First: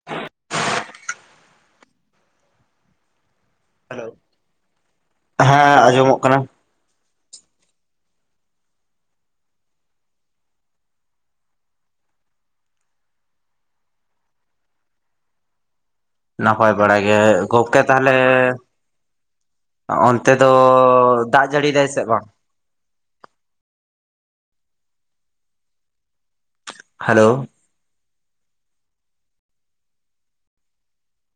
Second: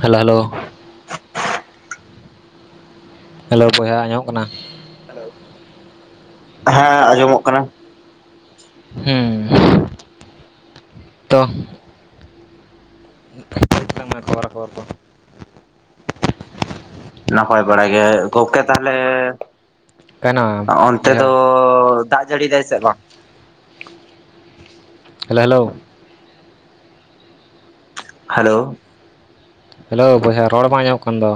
Hello hello hello ᱵᱚᱭᱦᱟ ᱟᱸᱡᱚᱢᱚᱜ ᱠᱟᱱᱟ ᱦᱟᱸ ᱟᱸᱡᱚᱢᱚᱜ ᱠᱟᱱᱟ ᱦᱟᱸ ᱟᱸᱡᱚᱢᱚᱜ ᱠᱟᱱᱟ ᱦᱩᱸᱻ ᱛᱚ [unintelligible] ᱠᱷᱚᱵᱚᱨᱟ ᱠᱷᱚᱵᱚᱨ ᱠᱚ ᱱᱟᱯᱟᱭ ᱵᱟᱲᱟ ᱜᱮ ᱱᱟᱯᱟᱭ ᱜᱚᱢᱠᱮ ᱵᱟᱲᱟ ᱜᱮ ᱛᱟᱦᱚᱞᱮ ᱜᱚᱢᱠᱮ ᱛᱟᱦᱚᱞᱮ ᱚᱱᱛᱮ ᱠᱟᱱᱟ, ᱫᱚ ᱚᱱᱛᱮ ᱫᱚ ᱫᱟᱜ ᱡᱟᱹᱲᱤ ᱫᱟᱭ ᱥᱮ ᱫᱟᱜ ᱵᱟᱝ ᱡᱟᱹᱲᱤ ᱫᱟᱭ ᱥᱮ ᱵᱟᱝ? Hello hello hello hello hello ᱵᱚᱭᱦᱟ ᱨᱚᱲ ᱵᱟᱝ ᱧᱟᱢᱚᱜ ᱠᱟᱱ ᱫᱚ,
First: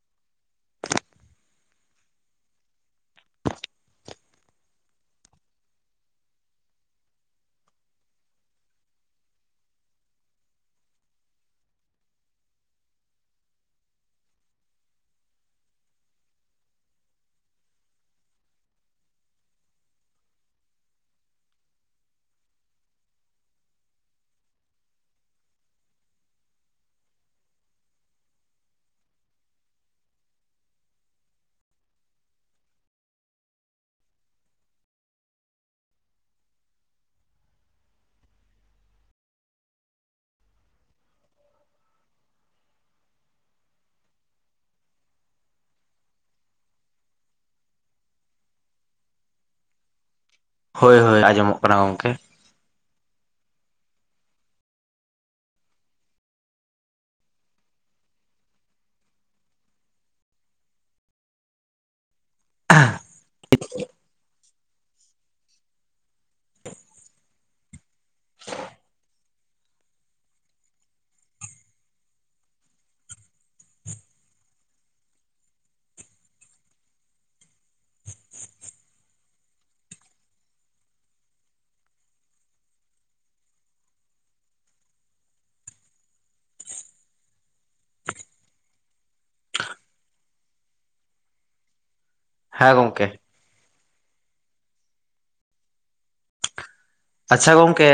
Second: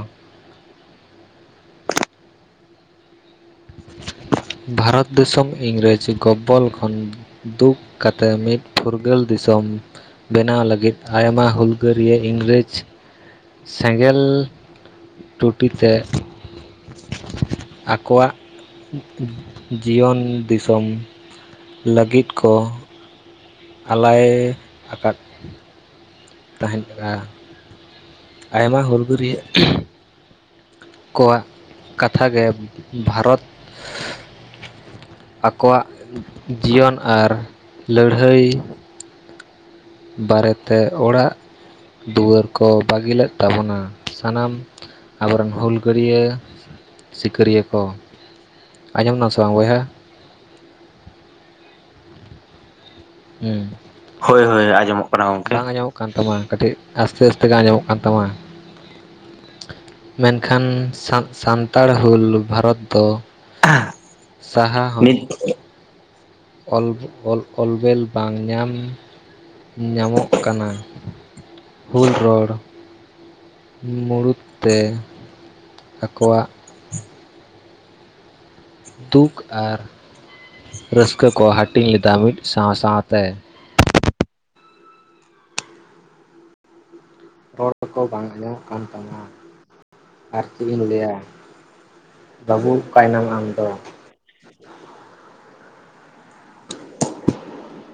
ᱵᱷᱟᱨᱚᱛ ᱫᱤᱥᱚᱢ ᱤᱝᱨᱮᱡᱽ ᱜᱚᱵᱚᱞ ᱠᱷᱚᱱ ᱫᱩᱠ ᱠᱟᱛᱮᱫ ᱢᱤᱫ ᱯᱷᱩᱨᱜᱟᱹᱞ ᱫᱤᱥᱚᱢ ᱵᱮᱱᱟᱣ ᱞᱟᱹᱜᱤᱫ ᱟᱭᱢᱟ ᱦᱩᱞᱜᱟᱹᱨᱤᱭᱟᱹ ᱤᱝᱨᱮᱡᱽ ᱥᱮᱸᱜᱮᱞ ᱴᱩᱴᱤ ᱛᱮ ᱟᱠᱚᱣᱟᱜ ᱡᱤᱭᱚᱱ ᱫᱤᱥᱚᱢ, ᱞᱟᱹᱜᱤᱫ ᱠᱚ ᱟᱞᱟᱭ ᱟᱠᱟᱫ ᱛᱟᱦᱮᱱ ᱵᱮᱲᱟ ᱟᱭᱢᱟ ᱦᱩᱞ ᱜᱟᱹᱨᱭᱟᱹ ᱠᱚᱣᱟᱜ ᱠᱟᱛᱷᱟ ᱜᱮ ᱵᱷᱟᱨᱚᱛ ᱟᱠᱚᱣᱟᱜ ᱡᱤᱭᱚᱱ ᱟᱨ ᱞᱟᱹᱲᱦᱟᱹᱭ, ᱥᱟᱲᱮᱛᱮ ᱚᱲᱟᱜ ᱫᱩᱣᱟᱹᱨ ᱠᱚ ᱵᱟᱹᱜᱤ ᱞᱮᱫ ᱛᱟᱦᱮᱱᱟ ᱥᱟᱱᱟᱢ, ᱟᱵᱚᱨᱮᱱ ᱦᱩᱞᱜᱟᱹᱨᱭᱟᱹ ᱥᱤᱠᱟᱹᱨᱤᱭᱟᱹ ᱠᱚ, ᱟᱸᱡᱚᱢ ᱫᱟᱢ ᱥᱮ ᱵᱟᱝ ᱵᱚᱭᱦᱟ? ᱦᱳᱭ ᱦᱳᱭ ᱟᱡᱚᱢᱚᱜ ᱠᱟᱱᱟ ᱜᱚᱝᱠᱮ, ᱦᱩᱸ ᱦᱳᱭ ᱦᱳᱭ ᱟᱡᱚᱢᱚᱜ ᱠᱟᱱᱟ ᱜᱚᱝᱠᱮ, ᱵᱟᱝ ᱟᱸᱡᱚᱢᱚᱜ ᱠᱟᱱ ᱛᱟᱢᱟ ᱠᱟᱹᱴᱤᱡ ᱟᱥᱛᱮ ᱟᱥᱛᱮ ᱜᱮ ᱟᱸᱡᱚᱢᱚᱜ ᱠᱟᱱ ᱛᱟᱢᱟ, ᱢᱮᱱᱠᱷᱟᱱ ᱥᱟᱱ ᱥᱟᱱᱛᱟᱲ ᱦᱩᱞ, ᱵᱷᱟᱨᱚᱛ ᱫᱚ ᱥᱟᱦᱟ ᱦᱟᱢᱤᱞ ᱚᱞ ᱚᱞ ᱚᱞᱵᱮᱞ ᱵᱟᱝ ᱧᱟᱢ ᱧᱟᱢᱚᱜ ᱠᱟᱱᱟ ᱾ ᱦᱩᱞ ᱨᱚᱲ ᱢᱩᱬᱩᱫ ᱛᱮ ᱟᱠᱚᱣᱟᱜ ᱫᱩᱠ ᱟᱨ ᱨᱟᱹᱥᱠᱟᱹ ᱠᱚ ᱦᱟᱹᱴᱤᱧ ᱞᱮᱫᱟ ᱢᱤᱫ ᱥᱟᱶ ᱥᱟᱶ ᱛᱮ ᱨᱚᱲ ᱠᱚ ᱵᱟᱝ ᱦᱟᱡᱟᱢᱚᱜ ᱠᱟᱱ ᱛᱟᱦᱮᱱᱟ ᱟᱨ ᱪᱮᱫ ᱮᱢ ᱞᱟᱹᱭᱟ, ᱵᱟᱵᱩ ᱦᱮᱸ ᱜᱚᱢᱠᱮ ᱚᱠᱟᱭᱮᱱᱟᱢ ᱟᱢ ᱫᱚ, ᱟᱪᱪᱷᱟ ᱜᱚᱝᱠᱮ,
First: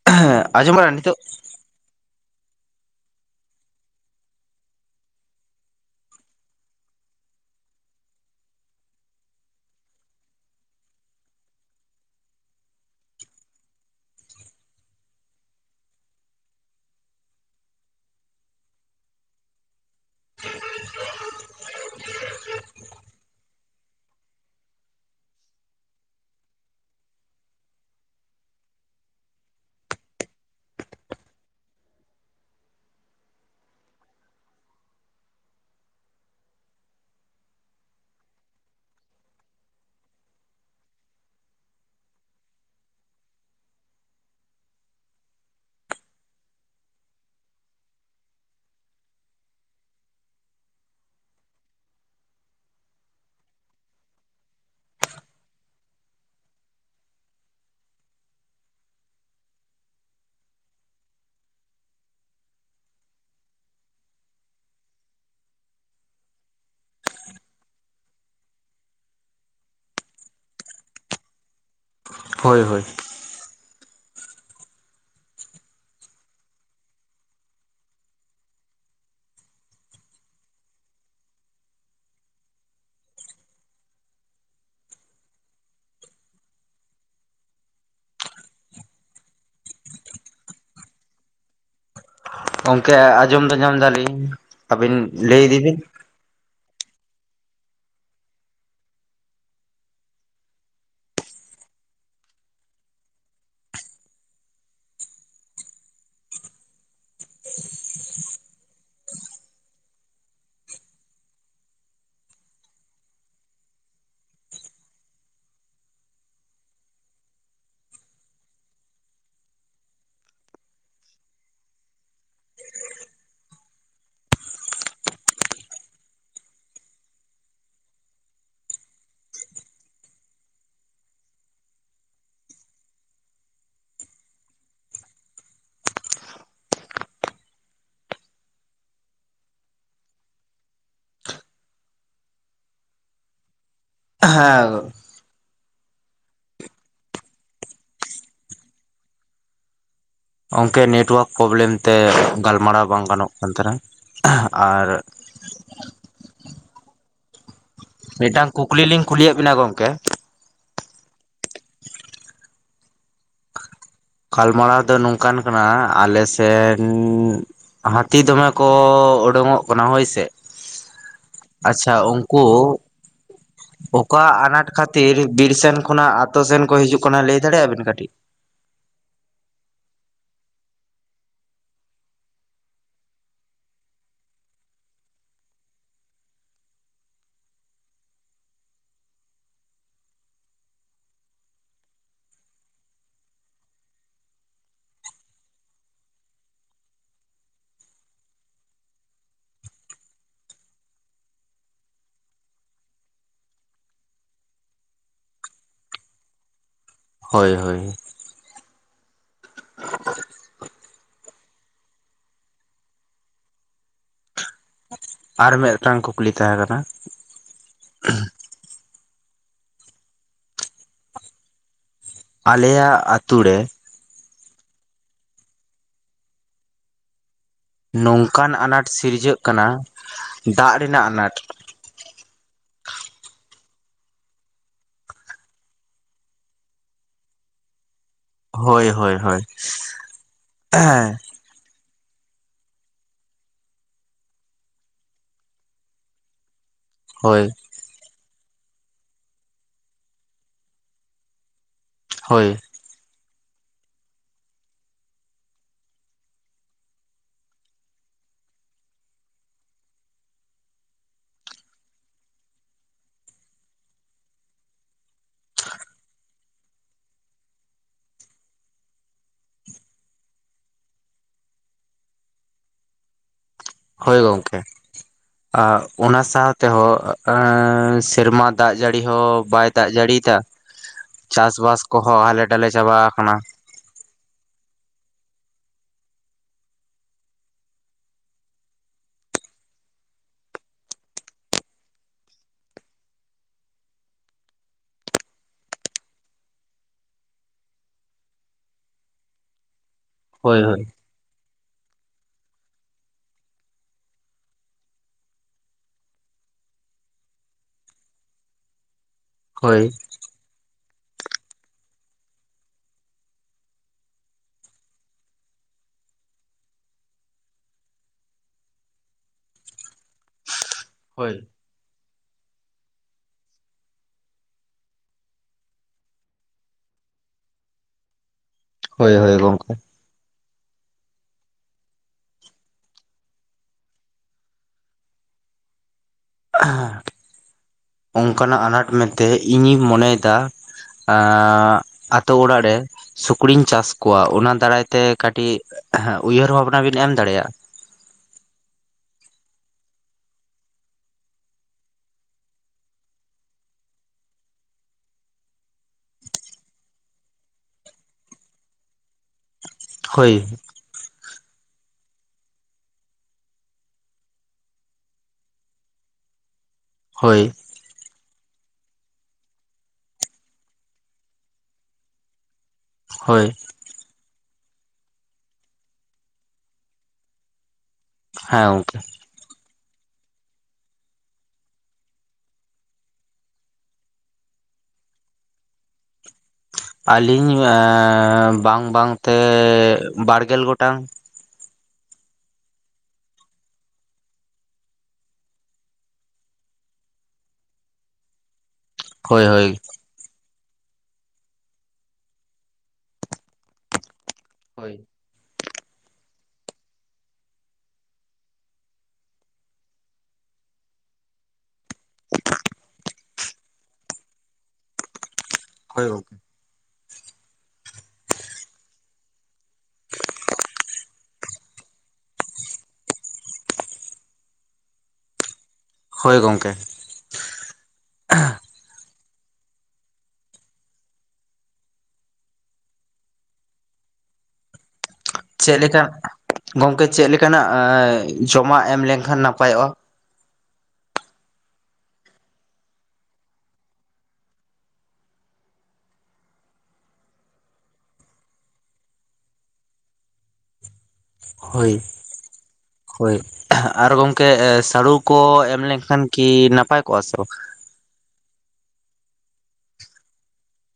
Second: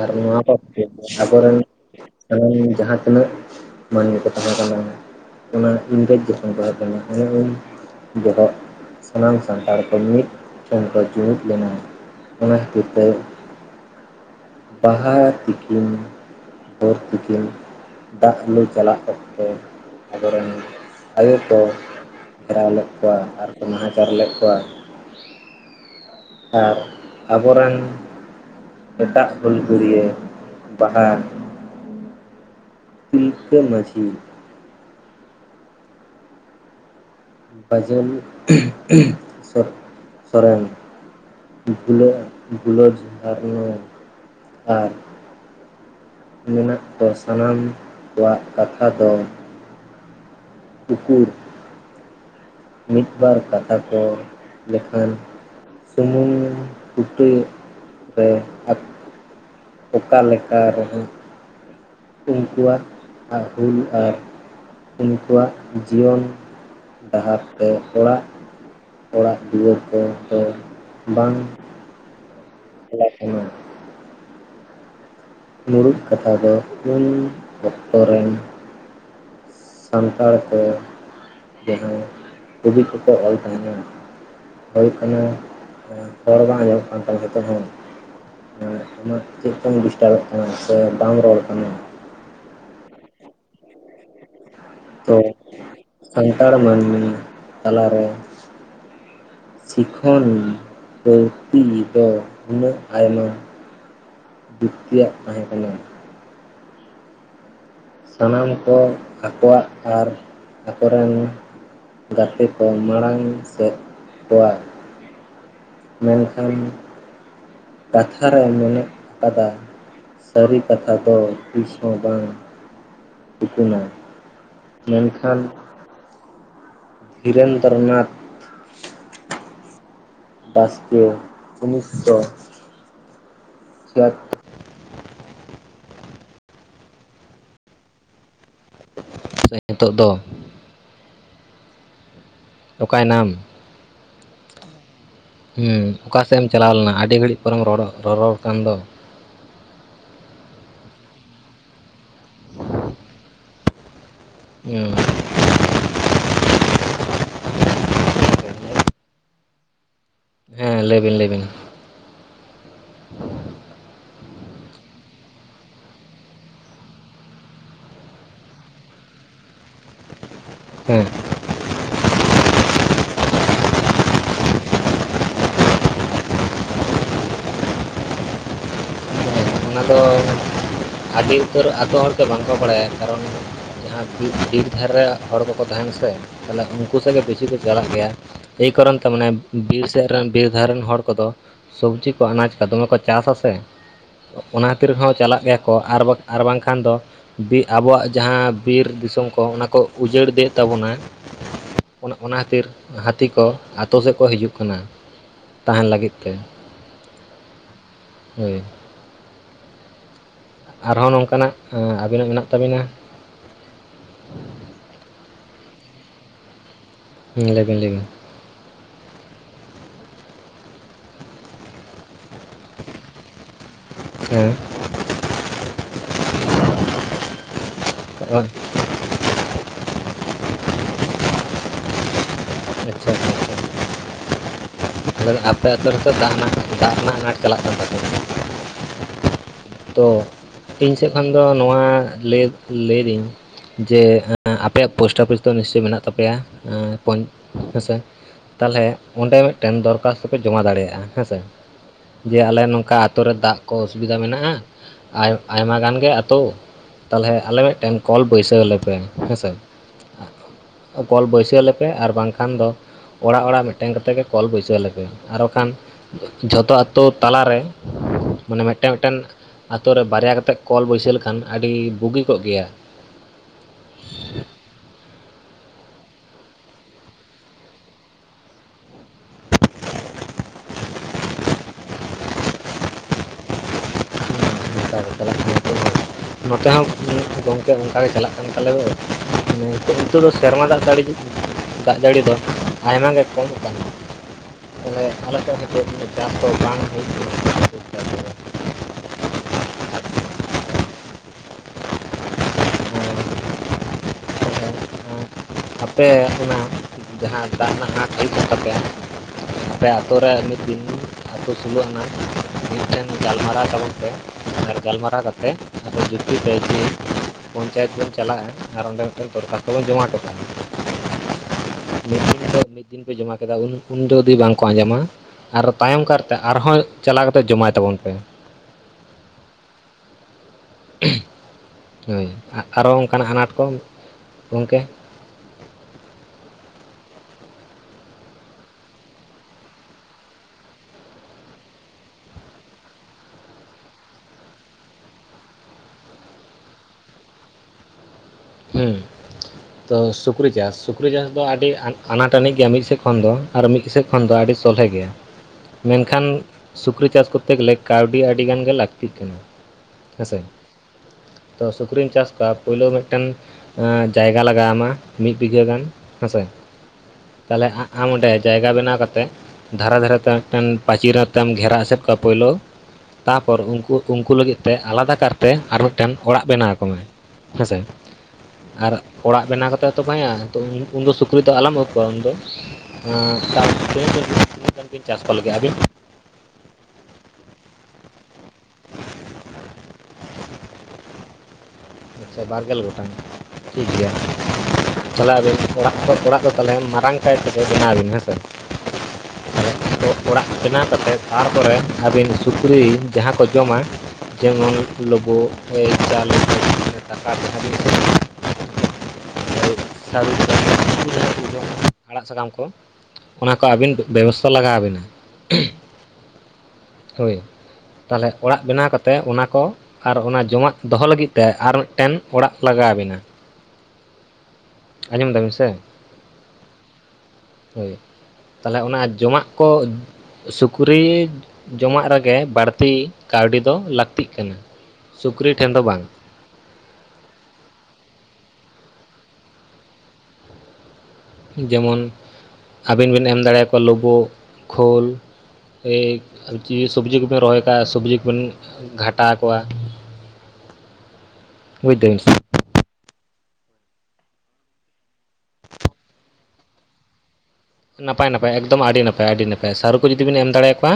ᱟᱨ ᱚᱱᱟ ᱴᱚᱜᱴᱤ ᱟᱛᱳ ᱨᱮᱱ [unintelligible] ᱡᱟᱦᱟ ᱛᱤᱱᱟᱹᱜ ᱢᱟᱹᱱᱢᱤ ᱠᱚ ᱛᱟᱦᱮ ᱠᱟᱱᱟ ᱾ ᱚᱱᱟ ᱤᱝᱨᱮᱡᱽ ᱡᱚᱠᱷᱚᱱ ᱵᱟᱭ ᱛᱟᱦᱮᱱᱟ ᱚᱱᱮ ᱩᱱ ᱵᱚᱦᱚᱜᱼᱼ ᱥᱟᱱᱟᱢ ᱥᱟᱱᱛᱟᱲ ᱠᱚ ᱢᱤᱫ ᱴᱷᱮᱱ ᱠᱚ ᱡᱩᱢᱤᱫ ᱞᱮᱱᱟ ᱚᱱᱟ ᱠᱷᱟᱹᱛᱤᱨ ᱛᱮ, ᱵᱟᱦᱟ ᱛᱤᱠᱤᱱ ᱦᱚᱨ ᱛᱤᱠᱤᱱ, ᱫᱟᱜ ᱞᱩ ᱪᱟᱞᱟᱜ ᱚᱠᱛᱮ ᱟᱵᱚᱨᱮᱱ ᱟᱭᱳ ᱠᱚ, ᱯᱷᱮᱨᱟᱣ ᱞᱮᱫ ᱠᱚᱣᱟ ᱟᱨᱠᱚ ᱱᱟᱦᱟᱪᱟᱨ ᱞᱮᱫ ᱠᱚᱣᱟ ᱾ ᱟᱨ ᱟᱵᱚᱨᱮᱱ ᱮᱴᱟᱜ ᱦᱩᱞᱜᱟᱹᱨᱭᱟᱹ ᱵᱟᱦᱟ, ᱛᱤᱞᱠᱟᱹ ᱢᱟᱹᱡᱷᱤ ᱾ ᱜᱟᱡᱞᱤ ᱩᱥᱚᱵ ᱥᱚᱨᱮᱱ ᱵᱷᱩᱞᱚ ᱵᱩᱞᱚ ᱡᱷᱟᱨᱱᱚ ᱟᱨ ᱢᱮᱱᱟᱜ ᱠᱚ ᱥᱟᱱᱟᱢ ᱠᱚᱣᱟᱜ ᱠᱟᱛᱷᱟ ᱫᱚ ᱛᱩᱠᱩ ᱢᱤᱫᱵᱟᱨ ᱠᱟᱛᱷᱟ ᱠᱚ ᱞᱮᱠᱷᱟᱱ ᱥᱩᱢᱩᱝ ᱵᱩᱴᱤ ᱨᱮ ᱟᱠ ᱚᱠᱟᱞᱮᱠᱟ ᱨᱮᱦᱚ ᱩᱱᱠᱩᱣᱟᱜ ᱟᱨ ᱦᱩᱞ ᱟᱨ ᱩᱱᱠᱩᱣᱟᱜ ᱡᱤᱭᱚᱱ ᱰᱟᱦᱟᱨ ᱛᱮ ᱚᱲᱟᱜ ᱚᱲᱟᱜ ᱫᱩᱣᱟᱹᱨ ᱠᱚᱫᱚ ᱵᱟᱝ ᱦᱳᱭ ᱦᱳᱭ ᱞᱮ ᱠᱟᱱᱟ ᱢᱩᱬᱩᱫ ᱠᱟᱛᱷᱟ ᱫᱚ ᱦᱩᱞ ᱚᱠᱛᱚ ᱨᱮᱱ ᱥᱟᱱᱛᱟᱲ ᱦᱟᱹ ᱛᱮᱦᱚ ᱠᱚᱵᱤ ᱠᱚᱠᱚ ᱚᱞ ᱛᱟᱦᱮᱱᱟ ᱦᱩᱭ ᱛᱟᱦᱚᱞᱮ ᱦᱚᱲ ᱵᱟᱝ ᱟᱸᱡᱚᱢ ᱠᱟᱱ ᱱᱤᱛᱚᱜ ᱦᱚᱸ ᱟᱢᱟᱜ ᱪᱮᱫ ᱛᱟᱢ ᱰᱤᱥᱴᱟᱵᱜ ᱠᱟᱱᱟ ᱥᱮ ᱵᱟᱢ ᱨᱚᱲ ᱠᱟᱱᱟ ᱜᱚᱝᱠᱮ ᱟᱸᱡᱚᱢ ᱫᱚ ᱧᱟᱢ ᱫᱟᱞᱤᱧ ᱟᱹᱵᱤᱱ ᱛᱚ ᱞᱟᱹᱭ ᱤᱫᱤ ᱵᱤᱱ ᱥᱟᱱᱛᱟᱲ ᱢᱟᱹᱱᱢᱤ ᱛᱟᱞᱟᱨᱮ ᱥᱤᱠᱷᱚᱱ ᱵᱟᱹᱲᱛᱤ ᱫᱚ ᱩᱱᱟᱹᱜ ᱟᱭᱢᱟ ᱡᱩᱠᱛᱤᱭᱟᱜ ᱛᱟᱦᱮᱸ ᱠᱟᱱᱟ ᱥᱟᱱᱟᱢ ᱠᱚ ᱟᱠᱚᱣᱟᱜ ᱟᱨ ᱟᱠᱚᱨᱮᱱ ᱜᱟᱛᱮ ᱠᱚ ᱢᱟᱲᱟᱝ ᱥᱮᱫ ᱠᱚᱣᱟ ᱢᱮᱱᱠᱷᱟᱱ ᱠᱟᱛᱷᱟ ᱨᱮ ᱢᱮᱱᱟᱜ ᱟᱠᱟᱫᱟ ᱥᱟᱹᱨᱤ ᱠᱟᱛᱷᱟ ᱫᱚ ᱛᱤᱥ ᱦᱚᱸ ᱵᱟᱝ ᱢᱮᱱᱠᱷᱟᱱ ᱫᱷᱤᱨᱮᱱᱫᱨᱚᱱᱟᱛᱷ ᱵᱟᱥᱠᱮ ᱩᱱᱤᱥᱥᱚ ᱪᱷᱤᱭᱟᱛᱼ ᱥᱮ ᱱᱤᱛᱚᱜ ᱫᱚ ᱚᱠᱟᱭ ᱱᱟᱢ ᱦᱮᱸ ᱦᱮᱸ ᱚᱠᱟ ᱥᱮᱫ ᱮᱢ ᱪᱟᱞᱟᱣ ᱞᱮᱱᱟ ᱟᱹᱰᱤ ᱜᱷᱟᱹᱲᱤᱡ ᱯᱚᱨᱮᱢ ᱨᱚᱲ ᱨᱚᱨᱚᱲ ᱠᱟᱱ ᱫᱚ ᱚᱱᱠᱮ ᱱᱮᱴᱣᱟᱨᱠ ᱯᱨᱚᱵᱞᱮᱢ ᱛᱮ ᱜᱟᱞᱢᱟᱨᱟᱣ ᱵᱟᱝ ᱜᱟᱱᱚᱜ ᱠᱟᱱ ᱛᱟᱦᱮᱸᱱᱟ ᱚ ᱢᱤᱫᱴᱟᱝ ᱠᱩᱠᱞᱤ ᱞᱤᱧ ᱠᱩᱞᱤᱭᱮᱫ ᱵᱮᱱᱟ ᱜᱚᱝᱠᱮ ᱦᱮᱸ ᱞᱟᱹᱭ ᱵᱮᱱ ᱞᱟᱹᱭ ᱵᱤᱱ ᱜᱟᱞᱢᱟᱨᱟᱣ ᱫᱚ ᱱᱚᱝᱠᱟᱱ ᱠᱟᱱᱟ ᱟᱞᱮᱥᱱ ᱦᱟᱹᱛᱤ ᱫᱚᱢᱮ ᱠᱚ ᱩᱰᱩᱠᱚᱜ ᱠᱟᱱᱟ ᱦᱳᱭᱥᱮ ᱦᱮᱸ ᱟᱪᱪᱷᱟ ᱩᱱᱠᱩ ᱚᱠᱟ ᱟᱱᱟᱴ ᱠᱷᱟᱹᱛᱤᱨ ᱵᱤᱨᱥᱮᱱ ᱠᱷᱚᱱᱟᱜ ᱟᱛᱳ ᱥᱮᱱ ᱠᱚ ᱦᱤᱡᱩᱜ ᱠᱟᱱᱟ ᱞᱟᱹᱭ ᱫᱟᱲᱮᱭᱟᱜᱼᱟ ᱵᱤᱴᱮᱱ ᱠᱟᱹᱴᱤᱡ ᱚᱱᱟ ᱫᱚ ᱟᱹᱰᱤ ᱩᱛᱟᱹᱨ ᱟᱛᱳ ᱦᱚᱲᱛᱮ ᱵᱟᱝᱠᱚ ᱵᱟᱲᱟᱭᱟ ᱠᱟᱨᱚᱱ ᱡᱟᱦᱟᱸ ᱵᱤᱨ ᱫᱷᱤᱨ ᱫᱷᱟᱨᱮ ᱨᱮ ᱦᱚᱲ ᱠᱚᱠᱚ ᱛᱟᱦᱮᱸᱱᱟ ᱥᱮ ᱛᱟᱦᱞᱮ ᱩᱱᱠᱩ ᱥᱮᱫ ᱜᱮ ᱵᱮᱥᱤ ᱠᱚ ᱪᱟᱞᱟᱜ ᱜᱮᱭᱟ ᱮᱭ ᱠᱟᱨᱚᱱ ᱛᱮ ᱢᱟᱱᱮ ᱵᱤᱨ ᱥᱮᱫ ᱨᱮᱱ ᱵᱤᱨ ᱫᱷᱟᱨᱮ ᱨᱮᱱ ᱦᱚᱲ ᱠᱚᱫᱚ ᱥᱚᱵᱽᱡᱤ ᱠᱚ ᱟᱱᱟᱡᱽ ᱠᱚ ᱫᱚᱢᱮ ᱠᱚ ᱪᱟᱥᱟ ᱥᱮ ᱚᱱᱟ ᱠᱷᱟᱹᱛᱤᱨ ᱦᱚᱸ ᱪᱟᱞᱟᱜ ᱜᱮᱭᱟ ᱠᱚ ᱟᱨ ᱟᱨ ᱵᱟᱝᱠᱷᱟᱱ ᱫᱚ ᱵᱤᱨ ᱟᱵᱚᱣᱟᱜ ᱡᱟᱦᱟᱸ ᱵᱤᱨ ᱫᱤᱥᱚᱢ ᱠᱚ ᱚᱱᱟ ᱠᱚ ᱩᱡᱟᱹᱲ ᱤᱫᱤᱭᱮᱜ ᱛᱟᱵᱚᱱᱟ ᱚᱱᱟ ᱠᱷᱟᱹᱛᱤᱨ ᱦᱟᱹᱛᱤ ᱠᱚ ᱟᱛᱳ ᱥᱮᱫ ᱠᱚ ᱦᱤᱡᱩᱜ ᱠᱟᱱᱟ ᱛᱟᱦᱮᱱ ᱞᱟᱹᱜᱤᱫ ᱛᱮ ᱦᱳᱭ ᱦᱳᱭ ᱦᱮᱸ [inaudible] ᱟᱨᱦᱚᱸ ᱱᱚᱝᱠᱟᱱᱟᱜ ᱟᱹᱵᱤᱱᱟᱜ ᱢᱮᱱᱟᱜ ᱛᱟᱵᱤᱱᱟ ᱟᱨ ᱢᱤᱫᱴᱟᱝ ᱠᱩᱠᱞᱤ ᱛᱟᱦᱮᱸ ᱠᱟᱱᱟ ᱦᱮᱸ ᱞᱟᱹᱭᱵᱤᱴᱮᱱ ᱞᱟᱹᱭᱵᱮᱱ ᱟᱞᱮᱭᱟᱜ ᱟᱛᱳ ᱨᱮ ᱦᱮᱸ ᱱᱚᱝᱠᱟᱱ ᱟᱱᱟᱴ ᱥᱤᱨᱡᱟᱹᱜ ᱠᱟᱱᱟ ᱫᱟᱜ ᱨᱮᱱᱟᱜ ᱟᱱᱟᱴ ᱟᱪᱪᱷᱟ ᱟ ᱟᱯᱮ ᱟᱛᱳ ᱨᱮᱫᱚ ᱫᱟᱜ ᱨᱮᱱᱟᱜ ᱫᱟᱜ ᱨᱮᱱᱟᱜ ᱟᱱᱟᱴ ᱪᱟᱞᱟᱜ ᱠᱟᱱ ᱛᱟᱯᱮ ᱦᱳᱭ ᱦᱳᱭ ᱦᱳᱭ ᱥᱮᱫ ᱦᱮᱸ ᱠᱷᱚᱱ ᱤᱧ ᱫᱚ ᱱᱚᱣᱟ ᱞᱟᱹᱭ ᱞᱟᱹᱭᱫᱟᱹᱧ ᱡᱮ ᱟᱯᱮᱭᱟᱜ ᱯᱚᱥᱴ ᱚᱯᱷᱤᱥ ᱫᱚ ᱱᱤᱥᱪᱚᱭ ᱢᱮᱱᱟᱜ ᱛᱟᱯᱮᱭᱟ ᱦᱚᱭ ᱦᱳᱭ ᱦᱮᱸᱥᱮ ᱛᱟᱦᱚᱞᱮ ᱚᱸᱰᱮ ᱢᱤᱫᱴᱮᱱ ᱫᱚᱨᱠᱷᱟᱥ ᱫᱚᱯᱮ ᱡᱚᱢᱟ ᱫᱟᱲᱮᱭᱟᱜᱼᱟ ᱦᱮᱸ ᱥᱮ ᱡᱮ ᱦᱳᱭ ᱟᱞᱮ ᱱᱚᱝᱠᱟ ᱟᱛᱳ ᱨᱮ ᱫᱟᱜ ᱠᱚ ᱚᱥᱩᱵᱤᱫᱷᱟ ᱢᱮᱱᱟᱜᱼᱟ ᱟᱭᱢᱟ ᱜᱟᱱ ᱜᱮ ᱟᱛᱳ ᱛᱟᱦᱚᱞᱮ ᱟᱞᱮ ᱢᱤᱫᱴᱮᱱ ᱠᱚᱞ ᱵᱟᱹᱭᱥᱟᱹᱣ ᱟᱞᱮ ᱯᱮ ᱦᱮᱸ ᱥᱮ ᱠᱚᱞ ᱵᱟᱹᱭᱥᱟᱹᱣ ᱟᱞᱮ ᱯᱮ ᱟᱨ ᱵᱟᱝᱠᱷᱟᱱ ᱫᱚ ᱚᱲᱟᱜ ᱚᱲᱟᱜ ᱢᱤᱫᱴᱮᱱ ᱠᱟᱛᱮ ᱜᱮ ᱠᱚᱞ ᱵᱟᱹᱭᱥᱟᱹᱣ ᱟᱞᱮ ᱯᱮ ᱟᱨ ᱵᱟᱠᱷᱟᱱ ᱡᱚᱛᱚ ᱟᱛᱳ ᱛᱟᱞᱟᱨᱮ ᱢᱟᱱᱮ ᱢᱤᱫᱴᱟᱝ ᱢᱤᱫᱴᱮᱱ ᱟᱛᱳ ᱨᱮ ᱵᱟᱨᱭᱟ ᱠᱟᱛᱮᱜ ᱠᱚᱞ ᱵᱟᱹᱭᱥᱟᱹᱣ ᱞᱮᱠᱷᱟᱱ ᱟᱹᱰᱤ ᱵᱩᱜᱤ ᱠᱚᱜ ᱜᱮᱭᱟ ᱦᱳᱹᱭ ᱜᱚᱝᱢᱠᱮ ᱾ ᱚᱱᱟ ᱥᱟᱶ ᱛᱮᱦᱚᱸ ᱥᱮᱨᱢᱟ ᱫᱟᱜ ᱡᱟᱹᱲᱤ ᱦᱚᱸ ᱵᱟᱭ ᱾ ᱫᱟᱜ ᱡᱟᱹᱲᱤᱫᱟ ᱪᱟᱥ ᱵᱟᱥ ᱠᱚ ᱦᱚᱸ ᱦᱟᱞᱮ ᱰᱟᱞᱮ ᱪᱟᱵᱟ ᱟᱠᱟᱱᱟ ᱾ ᱱᱮᱛᱟᱨ ᱠᱚ ᱪᱟᱞᱟᱜ ᱠᱟᱱᱟ ᱾ ᱱᱚᱛᱮ ᱦᱚᱸ ᱜᱚᱝᱠᱮ ᱚᱱᱠᱟ ᱜᱮ ᱪᱟᱞᱟᱜ ᱠᱟᱱ ᱛᱟᱞᱮ [inaudible] ᱟᱛᱳ ᱫᱚ ᱥᱮᱨᱢᱟ ᱫᱟᱜ ᱡᱟᱹᱲᱤ ᱫᱟᱜ ᱡᱟᱹᱲᱤ ᱫᱚ ᱟᱭᱢᱟ ᱜᱮ ᱠᱚᱢᱚ ᱠᱟᱱᱟ ᱾ ᱛᱮ ᱟᱞᱮ ᱥᱮᱫᱛ ᱪᱟᱥ ᱫᱚ ᱵᱟᱝ ᱦᱩᱭᱩᱜ ᱠᱟᱱᱟ ᱾ ᱦᱳᱹᱭ ᱦᱳᱹᱭ ᱾ ᱟᱯᱮ ᱚᱱᱟ ᱡᱟᱦᱟᱸ ᱫᱟᱜ ᱨᱮᱱᱟᱜ ᱦᱟᱴ ᱦᱳᱜ ᱛᱟᱯᱮᱭᱟ ᱦᱳᱭ ᱟᱯᱮ ᱾ ᱟᱛᱳ ᱨᱮ ᱢᱤᱫ ᱫᱤᱱ ᱟᱛᱳ ᱥᱳᱞᱳ ᱟᱱᱟ ᱾ ᱢᱤᱫᱴᱷᱮᱱ ᱜᱟᱞᱢᱟᱨᱟᱣ ᱛᱟᱵᱚᱱ ᱯᱮ ᱟᱨ ᱜᱟᱞᱢᱟᱨᱟᱣ ᱠᱟᱛᱮᱫ ᱟᱯᱮ ᱡᱩᱜ ᱛᱤ ᱯᱮ ᱡᱮ ᱾ ᱯᱚᱧᱪᱟᱭᱮᱛ ᱵᱚᱱ ᱪᱟᱞᱟᱜᱼᱟ ᱟᱨ ᱚᱸᱰᱮ ᱢᱤᱫ ᱴᱮᱱ ᱫᱚᱨᱠᱷᱟᱥᱛᱚ ᱵᱚᱱ ᱡᱚᱢᱟ ᱦᱚᱴᱚ ᱠᱟᱜᱼᱟ ᱾ ᱦᱳᱹᱭ ᱾ ᱢᱤᱫ ᱫᱤᱱ ᱫᱚ ᱢᱤᱫ ᱫᱤᱱ ᱯᱮ ᱡᱚᱢᱟ ᱠᱮᱫᱟ ᱩᱱ ᱩᱱᱫᱚ ᱡᱩᱫᱤ ᱵᱟᱝ ᱠᱚ ᱟᱸᱡᱚᱢᱟ ᱾ ᱟᱨ ᱛᱟᱭᱚᱢ ᱠᱟᱨᱛᱮ ᱟᱨᱦᱚᱸ ᱪᱟᱞᱟᱣ ᱠᱟᱛᱮ ᱡᱚᱢᱟᱭ ᱛᱟᱵᱚᱱ ᱯᱮ ᱾ ᱦᱳᱹᱭ ᱦᱳᱹᱭ ᱜᱚᱢᱠᱮ ᱾ ᱦᱳ ᱟᱨᱚ ᱚᱱᱠᱟ ᱱᱟᱜ ᱟᱱᱟᱴ ᱠᱚ ᱜᱚᱝᱠᱮ ᱾ ᱚᱱᱠᱟ ᱟᱜ ᱟᱱᱟᱴ ᱢᱮᱱᱛᱮ ᱤᱧᱤᱧ ᱢᱚᱱᱮᱭᱮᱫᱟ ᱾ ᱟᱛᱳ ᱚᱲᱟᱜ ᱨᱮ ᱾ ᱥᱩᱠᱨᱤᱧ ᱪᱟᱥ ᱠᱚᱣᱟ ᱚᱱᱟ ᱫᱟᱨᱟᱭ ᱛᱮ ᱠᱟᱹᱴᱤᱡ ᱩᱭᱦᱟᱹᱨ ᱵᱷᱟᱵ ᱱᱟ ᱵᱤᱱ ᱮᱢ ᱫᱟᱲᱮᱭᱟᱜᱼᱟ ᱾ ᱛᱚ ᱥᱩᱠᱨᱤ ᱪᱟᱥ ᱥᱩᱠᱨᱤ ᱪᱟᱥ ᱫᱚ ᱟᱹᱰᱤ ᱟᱱᱟᱴ ᱟᱹᱱᱤᱡ ᱜᱮᱭᱟ ᱢᱤᱫ ᱥᱮᱫ ᱠᱷᱚᱱ ᱫᱚ ᱾ ᱟᱨ ᱢᱤᱫ ᱥᱮᱫ ᱠᱷᱚᱱ ᱫᱚ ᱟᱹᱰᱤ ᱥᱚᱞᱦᱮ ᱜᱮᱭᱟ ᱾ ᱢᱮᱱᱠᱷᱟᱱ ᱥᱩᱠᱨᱤ ᱪᱟᱥ ᱠᱚᱨᱛᱮ ᱜᱮᱞᱮ ᱠᱟᱹᱣᱰᱤ ᱟᱹᱰᱤ ᱜᱟᱱ ᱜᱮ ᱞᱟᱹᱠᱛᱤᱜ ᱠᱟᱱᱟ ᱾ ᱦᱳᱭ ᱦᱮᱸᱥᱮ ᱛᱚ ᱥᱩᱠᱨᱤᱢ ᱪᱟᱥ ᱠᱚᱭᱟ ᱯᱳᱞᱳ ᱢᱤᱫ ᱴᱮᱱ ᱾ ᱡᱟᱭᱜᱟ ᱞᱟᱜᱟᱣ ᱟᱢᱟ ᱢᱤᱫ ᱵᱤᱜᱷᱟᱹ ᱜᱟᱱ ᱦᱮᱸᱥᱮ ᱾ ᱦᱳᱹᱭ ᱾ ᱛᱟᱦᱚᱞᱮ ᱟᱢ ᱚᱸᱰᱮ ᱡᱟᱭᱜᱟ ᱵᱮᱱᱟᱣ ᱠᱟᱛᱮᱫ ᱾ ᱫᱷᱟᱨᱮ ᱫᱷᱟᱨᱮ ᱛᱮ ᱢᱤᱫ ᱴᱮᱱ ᱯᱟᱸᱪᱤᱨ ᱟᱛᱮᱢ ᱜᱷᱮᱨᱟ ᱮᱥᱮᱫ ᱠᱚᱣᱟ ᱯᱳᱹᱭᱞᱳ ᱛᱟᱨ ᱦᱳᱭ ᱯᱚᱨ ᱩᱱᱠᱩ ᱾ ᱩᱱᱠᱩ ᱞᱟᱹᱜᱤᱫᱛᱮ ᱟᱞᱟᱫᱟ ᱠᱟᱨ ᱛᱮ ᱟᱨ ᱢᱤᱫ ᱴᱮᱱ ᱚᱲᱟᱜ ᱵᱮᱱᱟᱣ ᱟᱠᱚ ᱢᱮ ᱦᱮᱸᱥᱮ ᱾ ᱦᱮᱸ ᱟᱨ ᱜᱚᱝᱠᱮ ᱚᱲᱟᱜ ᱵᱮᱱᱟᱣ ᱠᱟᱛᱮᱫ ᱛᱚ ᱵᱟᱝ ᱦᱩᱸᱭᱩᱜᱼᱟ ᱩᱱᱫᱚ ᱥᱩᱠᱨᱤ ᱫᱚ ᱟᱞᱚᱢ ᱟᱹᱜᱩ ᱠᱚᱣᱟ ᱩᱱᱫᱚ ᱟᱱ ᱪᱟᱥ ᱛᱤᱱᱟᱹᱜ ᱵᱤᱱ ᱪᱟᱥ ᱠᱚ ᱞᱟᱹᱜᱤᱫ ᱟᱹᱵᱤᱱ ᱾ ᱟᱹᱞᱤᱧ ᱵᱟᱝ ᱵᱟᱝ ᱛᱮ ᱵᱟᱨ ᱜᱮᱞ ᱜᱚᱴᱟᱝ ᱾ ᱟᱪᱷᱟ ᱵᱟᱨ ᱜᱮᱞ ᱜᱚᱴᱟᱝ ᱴᱷᱤᱠ ᱜᱮᱭᱟ ᱾ ᱛᱟᱞᱚᱞᱮ ᱟᱹᱵᱤᱱ ᱚᱲᱟᱜ ᱚᱲᱟᱜ ᱠᱚ ᱛᱟᱦᱚᱞᱮ ᱢᱟᱨᱟᱝ ᱠᱟᱭ ᱛᱮ ᱵᱮᱱᱟᱣ ᱵᱤᱱ ᱦᱮᱸ ᱥᱮ ᱾ ᱦᱳᱹᱭ ᱦᱳᱹᱭ ᱾ ᱚᱲᱟᱜ ᱵᱮᱱᱟᱣ ᱠᱟᱛᱮᱫ ᱛᱟᱨᱯᱚᱨᱮ ᱟᱹᱵᱤᱱ ᱥᱩᱠᱨᱤ ᱡᱟᱦᱟᱸ ᱠᱚ ᱡᱚᱢᱟ ᱾ ᱡᱮᱢᱚᱱ ᱦᱳᱭ ᱞᱩᱵᱩᱜ ᱮ ᱡᱟᱞᱮ ᱴᱟᱠᱟ ᱵᱤᱱ ᱾ [inaudible] ᱟᱲᱟᱜ ᱥᱟᱠᱟᱢ ᱠᱚ ᱾ ᱚᱱᱟ ᱠᱚ ᱟᱹᱵᱤᱱ ᱵᱮᱵᱚᱥᱛᱷᱟ ᱞᱟᱜᱟᱣ ᱟᱵᱤᱱ ᱟ ᱾ ᱦᱳᱹᱭ ᱜᱚᱝᱢᱠᱮ ᱾ ᱦᱳᱹᱭ ᱛᱟᱦᱚᱞᱮ ᱚᱲᱟᱜ ᱵᱮᱱᱟᱣ ᱠᱟᱛᱮ ᱚᱱᱟ ᱠᱚ ᱾ ᱟᱨ ᱚᱱᱟ ᱡᱚᱢᱟᱜ ᱫᱚᱦᱚ ᱞᱟᱹᱜᱤᱫ ᱛᱮ ᱟᱨ ᱢᱤᱫᱴᱮᱱ ᱚᱲᱟᱜ ᱞᱟᱜᱟᱣ ᱟᱵᱤᱱᱟ ᱾ ᱟᱸᱡᱚᱢ ᱫᱟᱵᱤᱱ ᱥᱮ ᱾ ᱦᱳᱭ ᱜᱚᱢᱠᱮ ᱾ ᱛᱟᱦᱚᱞᱮ ᱚᱱᱟ ᱡᱚᱢᱟᱜ ᱠᱚ ᱾ ᱥᱩᱠᱨᱤ ᱡᱚᱢᱟᱜ ᱨᱮᱜᱮ ᱵᱟᱹᱲᱛᱤ ᱠᱟᱹᱣᱰᱤ ᱫᱚ ᱞᱟᱹᱠᱛᱤᱜ ᱠᱟᱱᱟ ᱾ ᱪᱮᱫ ᱞᱮᱠᱟ ᱜᱚᱝᱠᱮ ᱪᱮᱫ ᱞᱮᱠᱟᱱᱟᱜ ᱡᱚᱢᱟᱜ ᱮᱢ ᱞᱮᱱ ᱠᱷᱟᱱ ᱱᱟᱯᱟᱭᱚᱜᱼᱟ ᱾ ᱡᱮᱢᱚᱱ ᱟᱹᱵᱤᱱ ᱵᱤᱱ ᱮᱢ ᱫᱟᱲᱮ ᱠᱚᱣᱟ ᱞᱩᱵᱩᱜ ᱠᱷᱳᱞ ᱾ ᱮᱭ ᱥᱚᱵᱽᱡᱤ ᱠᱚᱵᱮᱱ ᱨᱚᱦᱚᱭ ᱠᱟᱜᱼᱟ ᱥᱚᱵᱽᱡᱤ ᱠᱚᱵᱮᱱ ᱜᱷᱟᱴᱟᱣ ᱟᱠᱚᱣᱟ ᱾ [unintelligible] ᱦᱳᱭ ᱦᱳᱭ ᱟᱨ ᱜᱚᱝᱠᱮ ᱥᱟᱹᱲᱩ ᱠᱚ ᱮᱢ ᱞᱮᱱᱠᱷᱟᱱ᱾ ᱠᱤ ᱱᱟᱯᱟᱭ ᱠᱚᱜᱼᱟ ᱱᱟᱯᱟᱭ ᱱᱟᱯᱟᱭ ᱮᱠᱫᱚᱢ ᱟᱹᱰᱤ ᱱᱟᱯᱟᱭ- ᱟᱹᱰᱤ ᱱᱟᱯᱟᱭ ᱥᱟᱹᱨᱩ ᱠᱚ ᱡᱩᱫᱤ ᱵᱮᱱ ᱮᱢ ᱫᱟᱲᱮᱭᱟᱠᱚᱣᱟ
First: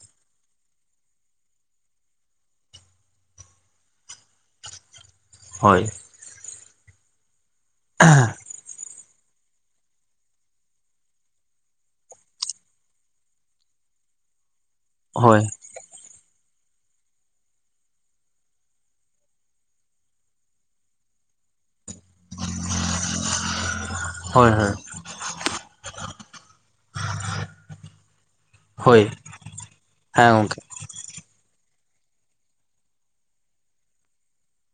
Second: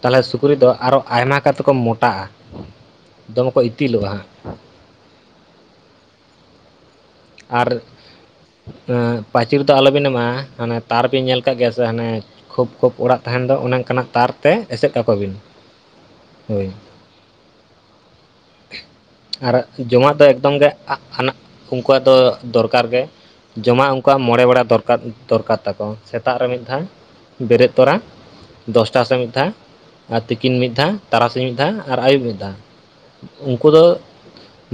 ᱛᱟᱦᱚᱞᱮ ᱥᱩᱠᱨᱤ ᱫᱚ ᱟᱨᱚ ᱟᱭᱢᱟ ᱠᱟᱛᱮ ᱠᱚ ᱢᱚᱴᱟᱜᱼᱟ ᱫᱚᱢᱮ ᱠᱚ ᱤᱛᱤᱞᱚᱜᱼᱟ ᱦᱟᱸᱜ᱾ ᱦᱳᱭ᱾ ᱟᱨ ᱯᱟᱪᱤᱨ ᱫᱚ ᱟᱞᱚᱵᱤᱱ ᱮᱢᱟᱜ-ᱟ ᱦᱟᱱᱮ ᱛᱟᱨ ᱵᱤᱱ ᱧᱮᱞ ᱟᱠᱟᱫ ᱜᱮᱭᱟ ᱥᱮ ᱦᱟᱱᱮ᱾ ᱠᱷᱳᱯ ᱠᱷᱳᱯ ᱚᱲᱟᱜ ᱛᱟᱦᱮᱱ ᱫᱚ ᱚᱱᱮ ᱚᱱᱠᱟᱱᱟᱜ ᱛᱟᱨ ᱛᱮ ᱮᱥᱮᱫ ᱠᱟᱠᱚ ᱵᱤᱱ᱾ ᱦᱳᱭ ᱦᱳᱭ᱾ ᱟᱨ ᱡᱚᱢᱟᱜ ᱫᱚ ᱮᱠᱫᱚᱢ ᱜᱮ ᱟᱜ ᱟᱱᱟ᱾ ᱩᱱᱠᱩᱣᱟᱜ ᱫᱚ ᱫᱚᱨᱠᱟᱨ ᱜᱮ ᱡᱚᱢᱟᱜ ᱩᱱᱠᱩᱣᱟᱜ ᱢᱚᱬᱮ ᱦᱳᱭ ᱵᱮᱲᱟ ᱦᱳᱭ ᱫᱚᱨᱠᱟᱨ ᱫᱚᱨᱠᱟᱨ ᱛᱟᱠᱚ ᱥᱮᱛᱟᱜ ᱨᱮ ᱢᱤᱫ ᱫᱷᱟᱣ ᱵᱮᱨᱮᱫ ᱛᱚᱨᱟ᱾ ᱫᱚᱥᱴᱟ ᱦᱳᱭ ᱥᱮᱫ ᱢᱤᱫ ᱫᱷᱟᱹᱣ ᱟᱨ ᱦᱮᱸ ᱛᱤᱠᱤᱱ ᱜᱚᱢᱠᱮ ᱢᱤᱫ ᱫᱷᱟᱹᱣ ᱛᱟᱨᱟᱥᱤᱧ ᱢᱤᱫ ᱫᱷᱟᱹᱣ ᱟᱨ ᱟᱹᱭᱩᱵ ᱢᱤᱫ ᱫᱷᱟᱣ᱾ ᱩᱱᱠᱩ ᱫᱚ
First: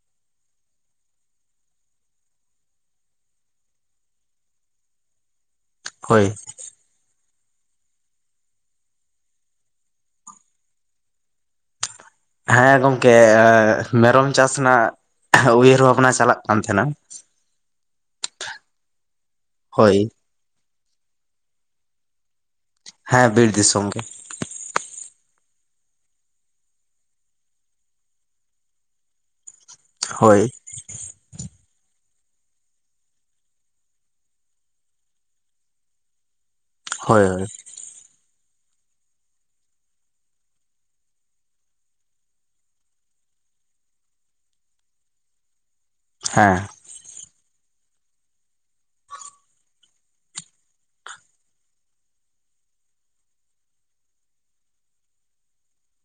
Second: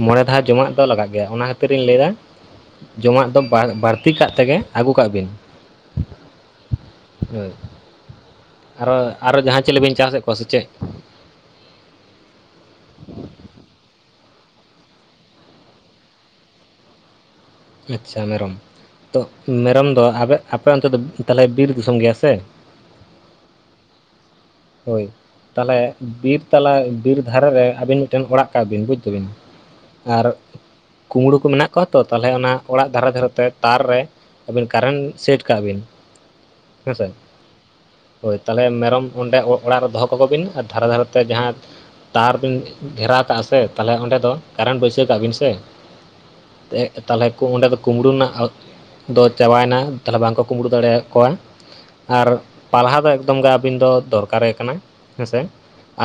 ᱢᱚᱬᱮ ᱫᱷᱟᱣ ᱡᱚᱢᱟᱜ ᱫᱚ ᱞᱟᱜᱟᱜ ᱜᱮᱭᱟ ᱚᱱᱟ ᱠᱷᱟᱹᱛᱤᱨ᱾ ᱤᱧ ᱞᱟᱹᱭᱮᱜ-ᱟ ᱡᱚᱢᱟᱜ ᱫᱚ ᱵᱟᱹᱲᱛᱤ ᱠᱟᱜ ᱛᱮᱜᱮ ᱟᱹᱜᱩ ᱠᱟᱜ ᱵᱤᱱ᱾ ᱦᱳᱭ ᱦᱳᱭ ᱟᱨᱚ ᱟᱨᱚ ᱡᱟᱦᱟᱸ ᱪᱤᱞᱤᱵᱤᱱ ᱪᱟᱥᱮᱫ ᱠᱚᱣᱟ ᱥᱮ ᱪᱮᱫ᱾ ᱦᱮᱸ ᱜᱚᱢᱠᱮ ᱢᱮᱨᱚᱢ ᱪᱟᱥ ᱨᱮᱱᱟᱜ᱾ ᱩᱭᱦᱟᱹᱨ ᱵᱷᱟᱵᱽᱱᱟ ᱪᱟᱞᱟᱜ ᱠᱟᱱ ᱛᱟᱦᱮᱱᱟ᱾ ᱟᱪᱪᱷᱟ ᱢᱮᱨᱚᱢ ᱛᱚ ᱢᱮᱨᱚᱢ ᱦᱳᱭ ᱫᱚ ᱟᱯᱮ ᱚᱱᱛᱮ ᱫᱚ ᱛᱟᱦᱚᱞᱮ ᱵᱤᱨᱥ ᱫᱤᱥᱚᱢ ᱜᱮᱭᱟ ᱥᱮ, ᱦᱮᱸ ᱵᱤᱨ ᱫᱤᱥᱚᱢ ᱜᱮ᱾ ᱦᱳᱭ᱾ ᱛᱟᱦᱚᱞᱮ ᱵᱤᱨ ᱛᱟᱞᱟ ᱵᱤᱨ ᱫᱷᱟᱨᱮ ᱨᱮ ᱟᱹᱵᱤᱱ ᱢᱤᱫᱴᱮᱱ ᱚᱲᱟᱜ ᱠᱟᱜ ᱵᱤᱱ ᱵᱩᱡ ᱫᱟᱹᱵᱤᱱ᱾ ᱟᱨ ᱦᱳᱭ ᱠᱩᱢᱲᱩ ᱠᱚ ᱢᱮᱱᱟᱜ ᱠᱚᱣᱟ ᱛᱚ ᱛᱟᱞᱦᱮ ᱚᱱᱟ ᱚᱲᱟᱜ ᱫᱷᱟᱨᱮ ᱫᱷᱟᱨᱮ ᱛᱮ ᱛᱟᱨ ᱨᱮ᱾ ᱟᱹᱵᱤᱱ ᱠᱟᱨᱮᱱᱴ ᱥᱮᱴ ᱠᱟᱜ ᱵᱤᱱ ᱦᱮᱸᱥᱮ ᱦᱳᱭ ᱦᱳᱭ ᱦᱳᱭ ᱛᱟᱦᱚᱞᱮ ᱢᱮᱨᱚᱢ ᱚᱸᱰᱮ ᱚᱲᱟᱜ ᱨᱮ ᱫᱚᱦᱚ ᱠᱟᱠᱚ ᱵᱤᱱ ᱟᱨ ᱫᱷᱟᱨᱮ ᱫᱷᱟᱨᱮ ᱛᱮ ᱡᱟᱦᱟᱸ᱾ ᱛᱟᱨ ᱵᱤᱱ ᱜᱷᱮᱨᱟᱣ ᱠᱟᱜᱼᱟ ᱥᱮ ᱛᱟᱦᱚᱞᱮ ᱚᱸᱰᱮ ᱫᱚ ᱠᱟᱨᱮᱱᱴ ᱵᱟᱹᱭᱥᱟᱹᱣ ᱠᱟᱜ ᱵᱤᱱ ᱥᱮ᱾ ᱦᱮᱸ ᱛᱟᱦᱚᱞᱮ ᱚᱸᱰᱮ ᱫᱚ ᱠᱩᱢᱵᱽᱲᱩ ᱨᱮᱱᱟᱜ ᱫᱚ ᱪᱟᱵᱟᱭᱮᱱᱟ ᱛᱟᱦᱚᱞᱮ ᱵᱟᱝᱠᱚ ᱠᱩᱢᱵᱽᱲᱩ ᱫᱟᱲᱮᱭᱟ ᱠᱚᱣᱟ᱾ ᱟᱨ ᱯᱟᱞᱦᱟ ᱫᱚ ᱮᱠᱫᱚᱢ ᱜᱮ ᱟᱹᱵᱤᱱ ᱫᱚ᱾ ᱫᱚᱨᱠᱟᱨᱮ ᱠᱟᱱᱟ ᱦᱮᱸᱥᱮ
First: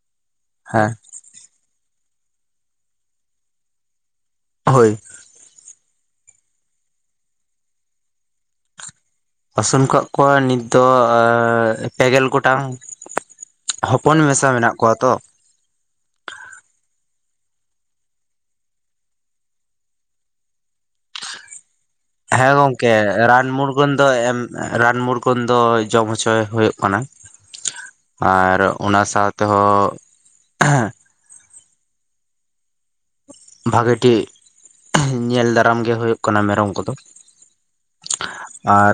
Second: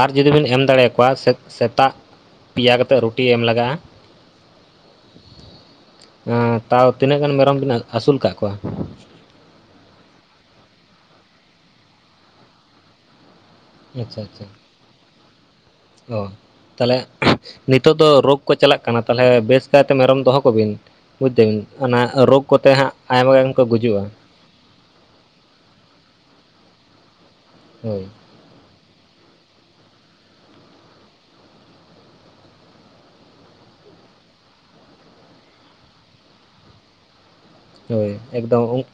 ᱟᱨ ᱡᱩᱫᱤ ᱵᱮᱱ ᱮᱢ ᱦᱮᱸ ᱫᱟᱲᱮᱭᱟᱠᱚᱣᱟ ᱥᱮ- ᱥᱮᱛᱟᱜ ᱯᱮᱭᱟ ᱠᱟᱛᱮᱫ ᱨᱩᱴᱤ ᱮᱢ ᱞᱟᱜᱟᱜᱼᱟ, ᱦᱳᱭ ᱛᱟᱣ ᱛᱤᱱᱟᱹᱜ ᱜᱟᱱ ᱢᱮᱨᱚᱢ ᱵᱤᱱ ᱟᱹᱥᱩᱞ ᱠᱟᱜ ᱠᱚᱣᱟ᱾ ᱟᱹᱥᱩᱞ ᱠᱟᱜ ᱠᱚᱣᱟ ᱱᱤᱛ ᱫᱚ ᱯᱮᱜᱮᱞ ᱜᱚᱴᱟᱝ᱾ ᱦᱚᱯᱚᱱ ᱟᱪᱪᱷᱟ ᱟᱪᱪᱷᱟ ᱢᱮᱥᱟ ᱢᱮᱱᱟᱜ ᱠᱚᱣᱟ ᱛᱚ᱾ ᱚ ᱛᱟᱦᱚᱞᱮ ᱱᱤᱛᱚᱜ ᱫᱚ ᱨᱳᱜᱽ ᱠᱚ ᱪᱟᱞᱟᱜ ᱠᱟᱱᱟ ᱛᱟᱦᱚᱞᱮ ᱵᱮᱥ ᱠᱟᱭᱛᱮ ᱢᱮᱨᱚᱢ ᱫᱚᱦᱚ ᱠᱚᱵᱤᱱ᱾ ᱵᱩᱡ ᱫᱟᱹ ᱵᱤᱱ ᱚᱱᱟ ᱨᱳᱜᱽ ᱦᱮᱸ ᱠᱚᱛᱮ ᱜᱚᱢᱠᱮ ᱦᱟᱸᱜ ᱟᱭᱢᱟ ᱨᱟᱱ ᱜᱟᱱ ᱠᱚ ᱢᱩᱨᱜᱟᱹᱱ ᱜᱩᱡᱩᱜᱼᱟ᱾ ᱫᱚ ᱮᱢ ᱨᱟᱱ ᱢᱩᱨᱜᱟᱹᱱ ᱫᱚ ᱡᱚᱢ ᱦᱚᱪᱚᱭ ᱦᱩᱭᱩᱜ ᱠᱟᱱᱟ᱾ ᱦᱳᱭ ᱟᱨ ᱚᱱᱟ ᱥᱟᱶ ᱛᱮᱦᱚᱸ ᱵᱷᱟᱜᱮ ᱴᱷᱤᱜ ᱧᱮᱞ ᱫᱟᱨᱟᱢ ᱜᱮ ᱦᱩᱭᱩᱜ ᱠᱟᱱᱟ ᱢᱮᱨᱚᱢ ᱠᱚᱫᱚ᱾ ᱦᱳᱭ ᱮᱠᱫᱚᱢ ᱟᱨ